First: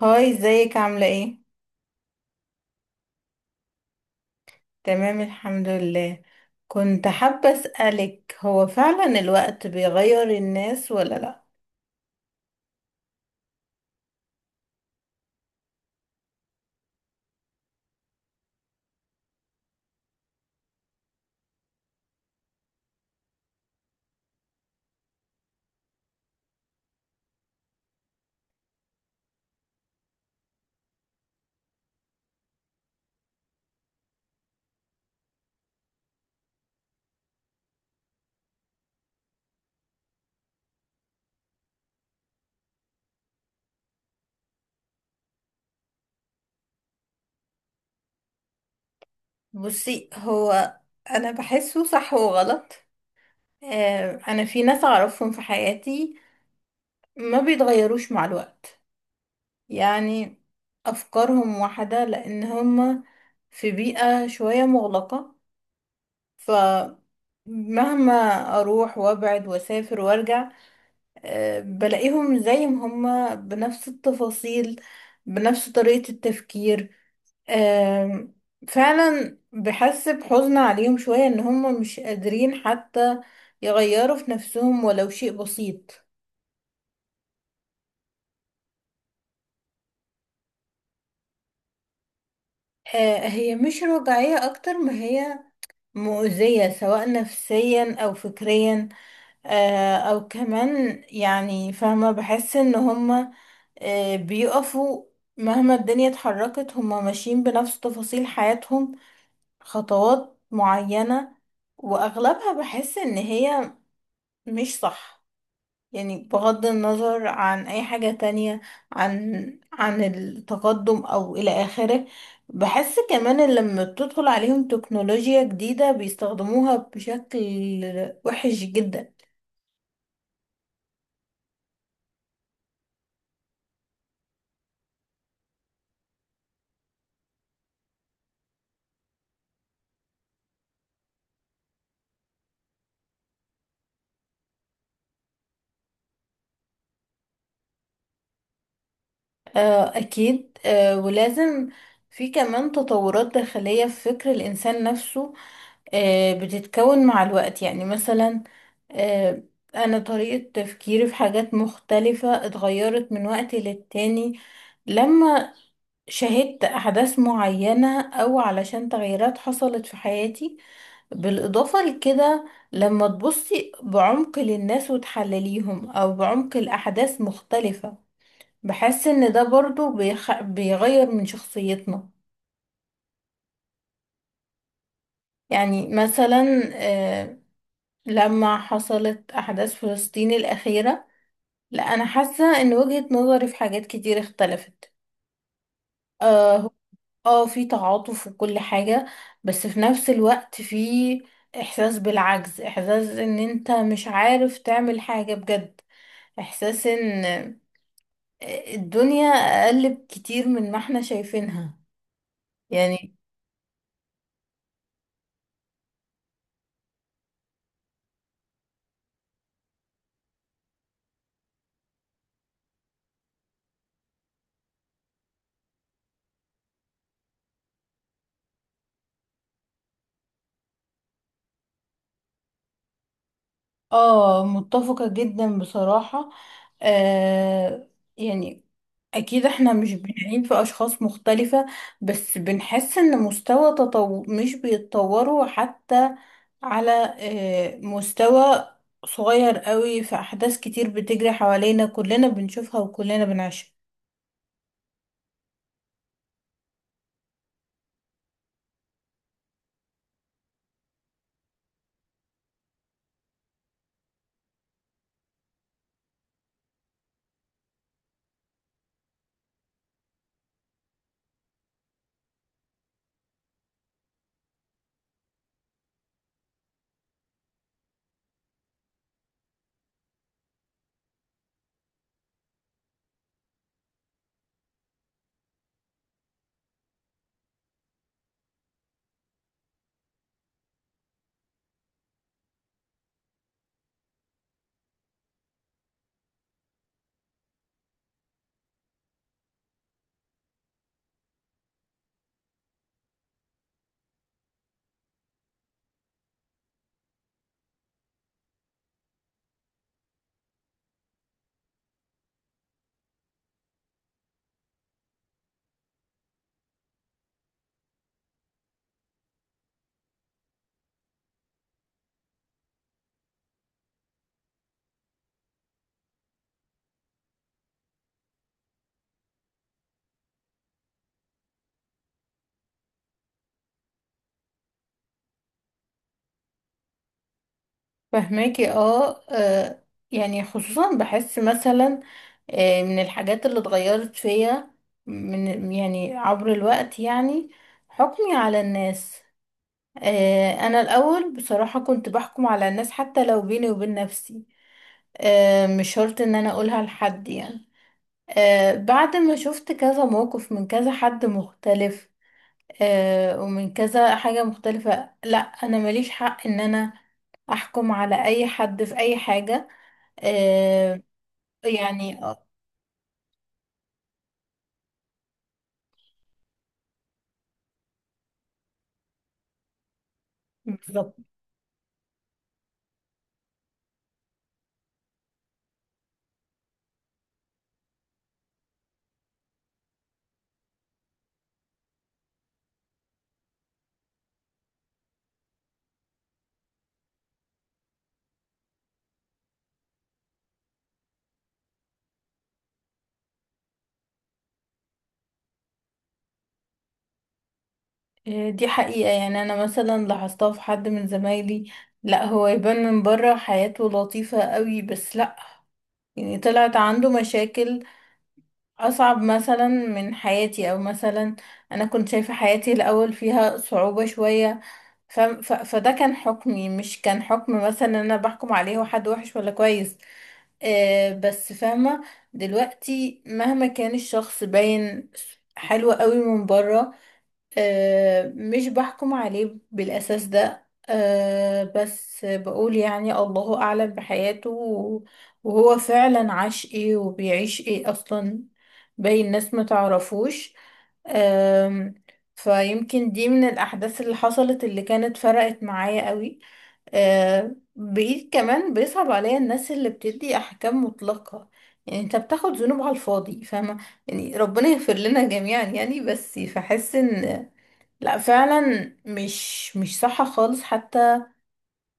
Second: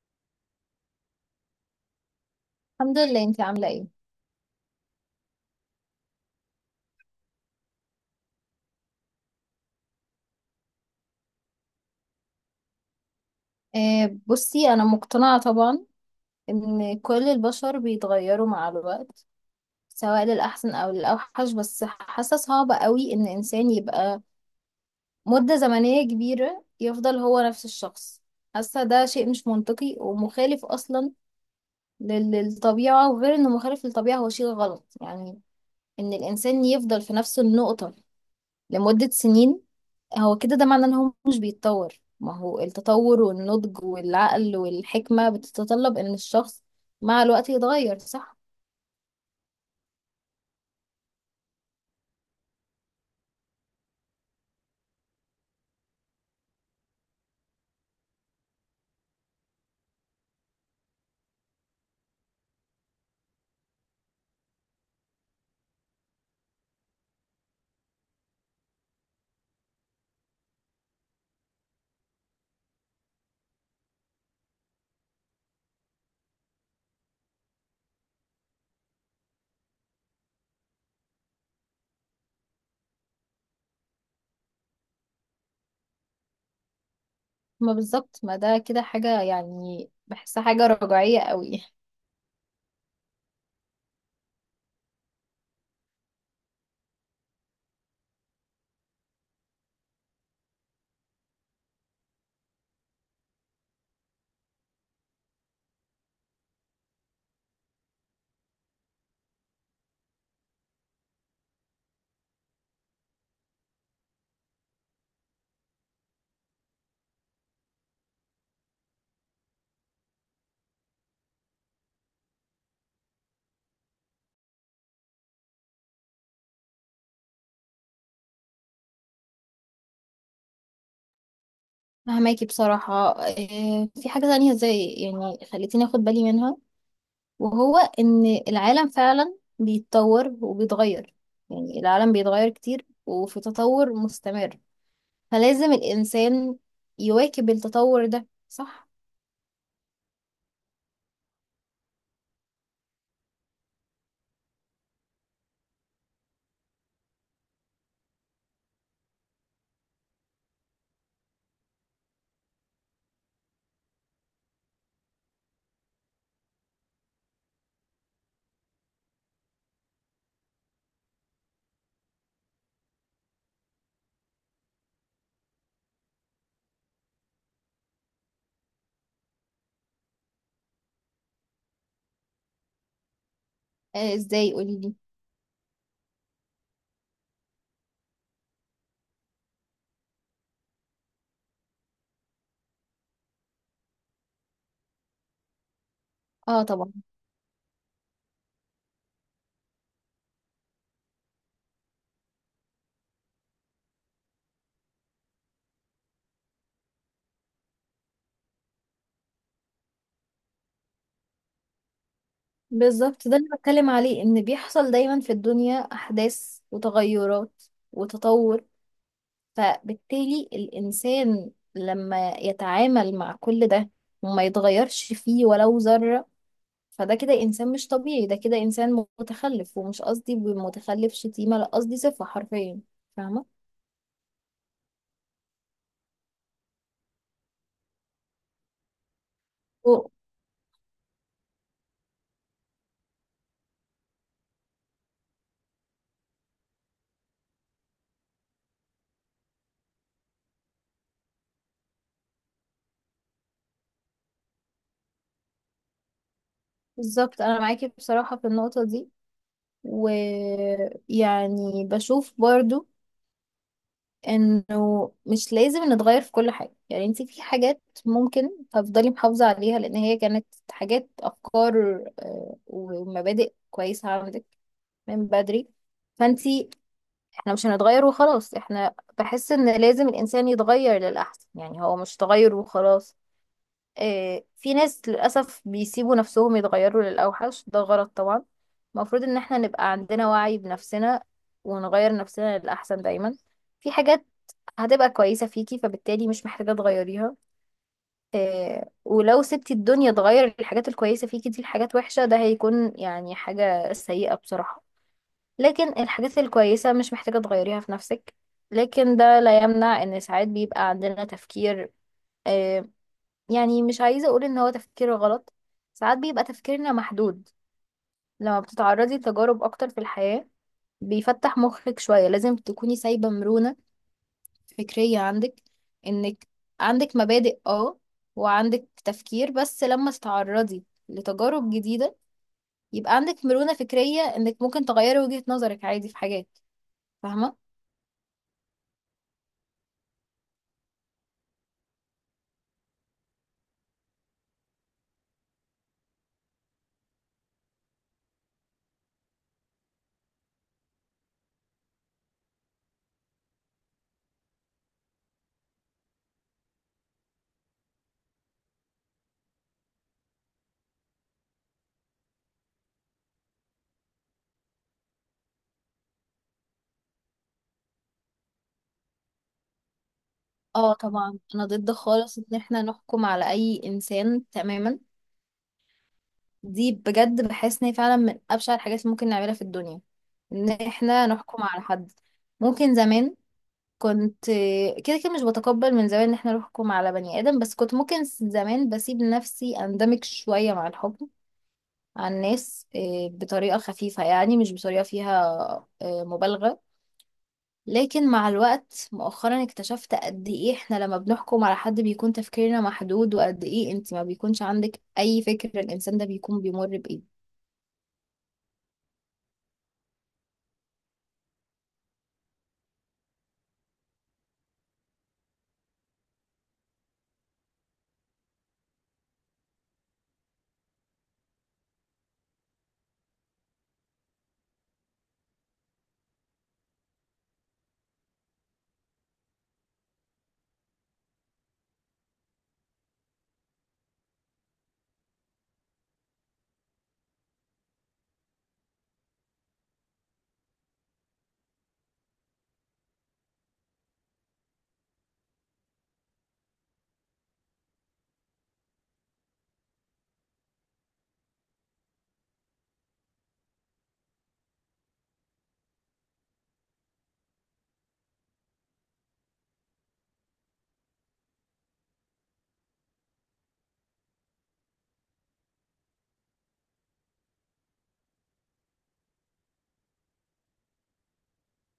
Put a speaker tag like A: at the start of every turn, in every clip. A: هاي، ازيك؟ عاملة ايه؟
B: الحمد لله، انت عاملة ايه؟
A: تمام، الحمد لله. كنت حابة اسألك، هو فعلا الوقت بيغير الناس ولا لا؟
B: بصي انا مقتنعة طبعا ان كل البشر بيتغيروا مع الوقت، سواء للأحسن او للأوحش. بس حاسة صعبة قوي ان انسان يبقى مدة زمنية كبيرة يفضل هو نفس الشخص. حاسة ده شيء مش منطقي ومخالف اصلا للطبيعة، وغير انه مخالف للطبيعة هو شيء غلط يعني. ان الانسان يفضل في نفس النقطة لمدة سنين، هو كده ده معناه ان هو مش بيتطور. ما هو التطور والنضج والعقل والحكمة بتتطلب ان الشخص مع الوقت يتغير، صح؟
A: بصي، هو انا بحسه صح وغلط. آه، انا في ناس اعرفهم في حياتي ما بيتغيروش مع الوقت. يعني افكارهم واحدة لان هما في بيئة شوية مغلقة. فمهما اروح وابعد واسافر وارجع، بلاقيهم زي ما هما، بنفس التفاصيل، بنفس طريقة التفكير. آم، فعلا بحس بحزن عليهم شوية ان هما مش قادرين حتى يغيروا في نفسهم ولو شيء بسيط.
B: ما بالظبط، ما ده كده حاجة يعني بحسها حاجة رجعية قوي.
A: آه، هي مش رجعية اكتر ما هي مؤذية، سواء نفسيا او فكريا. او كمان يعني فاهمة، بحس ان هما بيقفوا مهما الدنيا اتحركت، هما ماشيين بنفس تفاصيل حياتهم، خطوات معينة. وأغلبها بحس إن هي مش صح. يعني بغض النظر عن أي حاجة تانية، عن التقدم أو إلى آخره. بحس كمان إن لما بتدخل عليهم تكنولوجيا جديدة بيستخدموها بشكل وحش جدا.
B: فهماكي بصراحة إيه، في حاجة تانية زي يعني خلتيني اخد بالي منها، وهو ان العالم فعلا بيتطور وبيتغير. يعني العالم بيتغير كتير وفي تطور مستمر، فلازم الانسان يواكب التطور ده، صح؟
A: آه، أكيد. آه، ولازم في كمان تطورات داخلية في فكر الإنسان نفسه، بتتكون مع الوقت. يعني مثلا آه، أنا طريقة تفكيري في حاجات مختلفة اتغيرت من وقت للتاني، لما شهدت أحداث معينة أو علشان تغييرات حصلت في حياتي. بالإضافة لكده، لما تبصي بعمق للناس وتحلليهم أو بعمق الأحداث مختلفة، بحس ان ده برضو بيغير من شخصيتنا.
B: ازاي؟ قولي.
A: يعني مثلا آه، لما حصلت احداث فلسطين الاخيرة، لا انا حاسة ان وجهة نظري في حاجات كتير اختلفت. اه
B: اه
A: هو-
B: طبعا.
A: آه، في تعاطف وكل حاجة. بس في نفس الوقت في احساس بالعجز، احساس ان انت مش عارف تعمل حاجة بجد، احساس ان الدنيا اقل بكتير من ما احنا شايفينها يعني.
B: بالظبط، ده اللي بتكلم عليه، ان بيحصل دايما في الدنيا احداث وتغيرات وتطور، فبالتالي الانسان لما يتعامل مع كل ده وما يتغيرش فيه ولو ذرة، فده كده انسان مش طبيعي، ده كده انسان متخلف. ومش قصدي بمتخلف شتيمة، لا قصدي صفة حرفيا، فاهمة؟
A: اه، متفقة جدا بصراحة. آه، يعني اكيد احنا مش
B: و-
A: بنعين في اشخاص مختلفة. بس بنحس ان مش بيتطوروا حتى على مستوى صغير قوي، في احداث كتير بتجري حوالينا كلنا بنشوفها وكلنا بنعيشها.
B: بالظبط انا معاكي بصراحة في النقطة دي. ويعني بشوف برضو انه مش لازم نتغير في كل حاجة، يعني انت في حاجات ممكن تفضلي محافظة عليها، لان هي كانت حاجات، افكار ومبادئ كويسة عندك من بدري. فانت، احنا مش هنتغير وخلاص، احنا بحس ان لازم الانسان يتغير للاحسن، يعني هو مش تغير وخلاص. في ناس للاسف بيسيبوا نفسهم يتغيروا للاوحش، ده غلط طبعا. المفروض ان احنا نبقى عندنا وعي بنفسنا ونغير نفسنا للاحسن دايما. في حاجات هتبقى كويسة فيكي، فبالتالي مش محتاجة تغيريها. آه، ولو سبتي الدنيا تغير الحاجات الكويسة فيكي دي لحاجات وحشة، ده هيكون يعني حاجة سيئة بصراحة. لكن الحاجات الكويسة مش محتاجة تغيريها في نفسك. لكن ده لا يمنع ان ساعات بيبقى عندنا تفكير، آه، يعني مش عايزة اقول ان هو تفكير غلط، ساعات بيبقى تفكيرنا محدود. لما بتتعرضي لتجارب اكتر في الحياة، بيفتح مخك شوية. لازم تكوني سايبة مرونة فكرية عندك، انك عندك مبادئ، اه، وعندك تفكير، بس لما تتعرضي لتجارب جديدة، يبقى عندك مرونة فكرية انك ممكن تغيري وجهة نظرك عادي في حاجات، فاهمة؟
A: فهماكي. اه، آه، يعني خصوصا بحس مثلا من الحاجات اللي اتغيرت فيا من، يعني عبر الوقت، يعني حكمي على الناس. آه، انا الاول بصراحة كنت بحكم على الناس حتى لو بيني وبين نفسي. مش شرط ان انا اقولها لحد يعني. بعد ما شفت كذا موقف من كذا حد مختلف ومن كذا حاجة مختلفة، لا انا ماليش حق ان انا احكم على اي حد في اي حاجة.
B: اه
A: آه،
B: طبعا. انا ضد
A: يعني.
B: خالص
A: آه،
B: ان احنا نحكم على اي انسان تماما. دي بجد بحس ان هي فعلا من ابشع الحاجات اللي ممكن نعملها في الدنيا، ان
A: بالظبط.
B: احنا نحكم على حد. ممكن زمان كنت، كده كده مش بتقبل من زمان ان احنا نحكم على بني ادم، بس كنت ممكن زمان بسيب لنفسي اندمج شوية مع الحكم على الناس بطريقة خفيفة، يعني مش بطريقة فيها مبالغة. لكن مع الوقت مؤخرا اكتشفت قد ايه احنا لما بنحكم على حد بيكون تفكيرنا محدود، وقد ايه انت ما بيكونش عندك اي فكر الانسان ده بيكون بيمر بايه.
A: آه، دي حقيقة، يعني أنا مثلا لاحظتها في حد من زمايلي، لا هو يبان من بره حياته لطيفة قوي، بس لا، يعني طلعت عنده مشاكل أصعب مثلا من حياتي، أو مثلا أنا كنت شايفة حياتي الأول فيها صعوبة شوية. فده كان حكمي، مش كان حكم مثلا ان انا بحكم عليه هو حد وحش ولا كويس. آه، بس فاهمة دلوقتي، مهما كان الشخص باين حلو قوي من بره، آه، مش بحكم عليه بالاساس ده. آه، بس بقول يعني الله اعلم بحياته وهو فعلا عاش ايه وبيعيش ايه اصلا. باين ناس ما تعرفوش. أم، فيمكن دي من الأحداث اللي حصلت، اللي كانت فرقت معايا قوي. بقيت كمان بيصعب عليا الناس اللي بتدي أحكام مطلقة. يعني انت بتاخد ذنوب على الفاضي، فاهمة، يعني ربنا يغفر لنا جميعا يعني. بس فحس ان لا، فعلا مش صح خالص حتى،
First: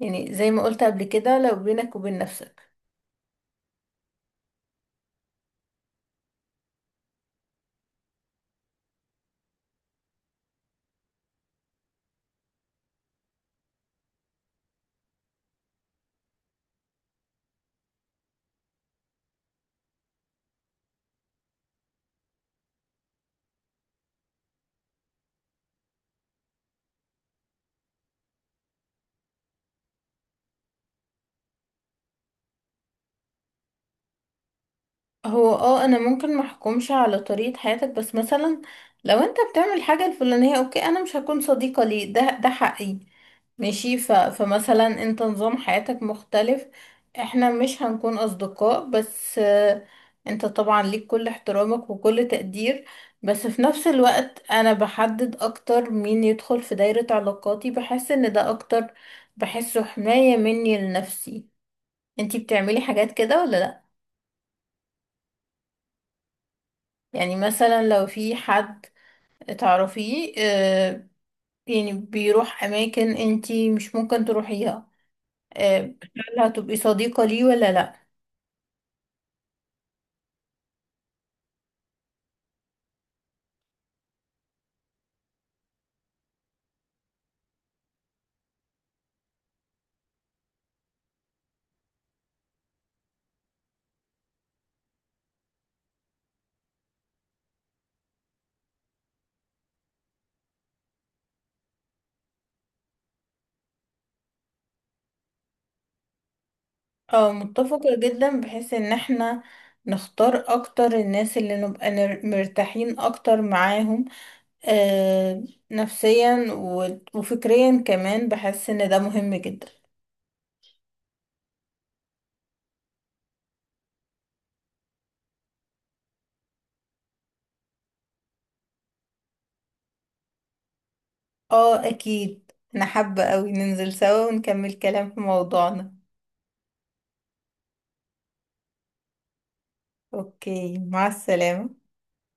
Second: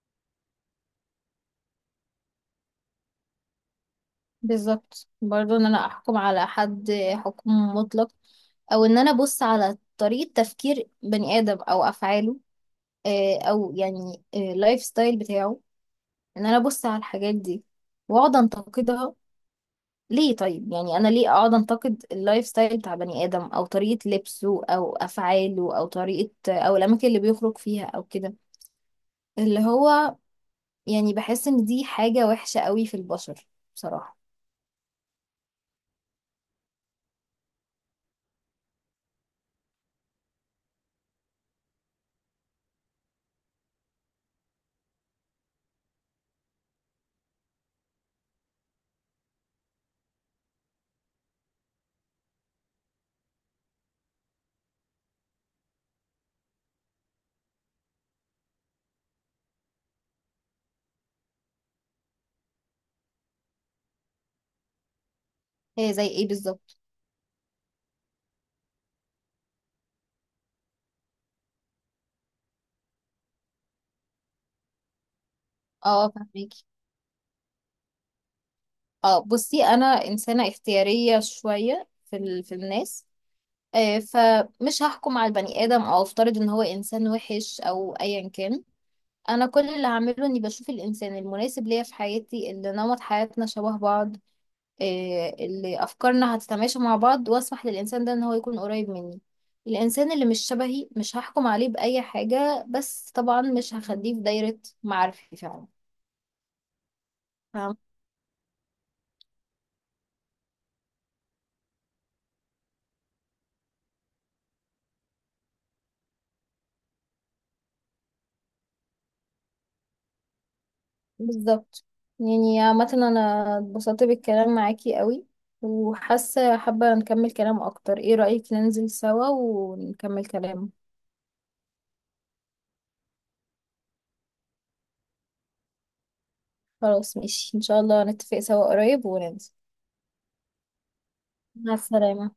A: يعني زي ما قلت قبل كده، لو بينك وبين نفسك.
B: بالظبط، برضو ان انا احكم على حد حكم مطلق، او ان انا ابص على طريقة تفكير بني ادم او افعاله او يعني اللايف ستايل بتاعه، ان انا ابص على الحاجات دي واقعد انتقدها. ليه؟ طيب يعني انا ليه اقعد انتقد اللايف ستايل بتاع بني ادم، او طريقة لبسه، او افعاله، او طريقة، او الاماكن اللي بيخرج فيها، او كده. اللي هو يعني بحس ان دي حاجة وحشة قوي في البشر بصراحة.
A: هو اه، انا ممكن ما احكمش على طريقة حياتك، بس مثلا لو انت بتعمل الحاجة الفلانية، اوكي، انا مش هكون صديقة ليه. ده حقي، ماشي. فمثلا انت نظام حياتك مختلف، احنا مش هنكون اصدقاء. بس آه، انت طبعا ليك كل احترامك وكل تقدير. بس في نفس الوقت انا بحدد اكتر مين يدخل في دايرة علاقاتي. بحس ان ده اكتر، بحسه حماية مني لنفسي. انتي بتعملي حاجات كده ولا لا؟
B: هي زي ايه بالظبط؟
A: يعني مثلا لو في حد تعرفيه، آه، يعني بيروح أماكن انتي مش ممكن تروحيها، آه،
B: اه
A: هل
B: فهمك.
A: هتبقي صديقة ليه ولا لأ؟
B: اه بصي، انا انسانه اختياريه شويه في في الناس، فمش هحكم على البني ادم او افترض ان هو انسان وحش او ايا كان. انا كل اللي هعمله اني بشوف الانسان المناسب ليا في حياتي، اللي نمط حياتنا شبه بعض، اللي افكارنا هتتماشى مع بعض، واسمح للانسان ده ان هو يكون قريب مني. الانسان اللي مش شبهي مش هحكم عليه باي حاجه، بس طبعا مش هخليه في دايره معارفي فعلا.
A: اه، متفقة جدا، بحيث ان احنا نختار اكتر الناس اللي نبقى مرتاحين اكتر معاهم، آه، نفسيا وفكريا كمان، بحس ان ده مهم جدا.
B: بالظبط. يعني عامة، أنا اتبسطت بالكلام معاكي قوي، وحاسة حابة نكمل كلام أكتر. ايه رأيك ننزل سوا ونكمل كلام؟
A: اه، اكيد انا حابة اوي ننزل سوا ونكمل كلام في موضوعنا.
B: خلاص، ماشي، إن شاء الله نتفق سوا قريب وننزل.
A: اوكي، مع
B: مع
A: السلامة.
B: السلامة.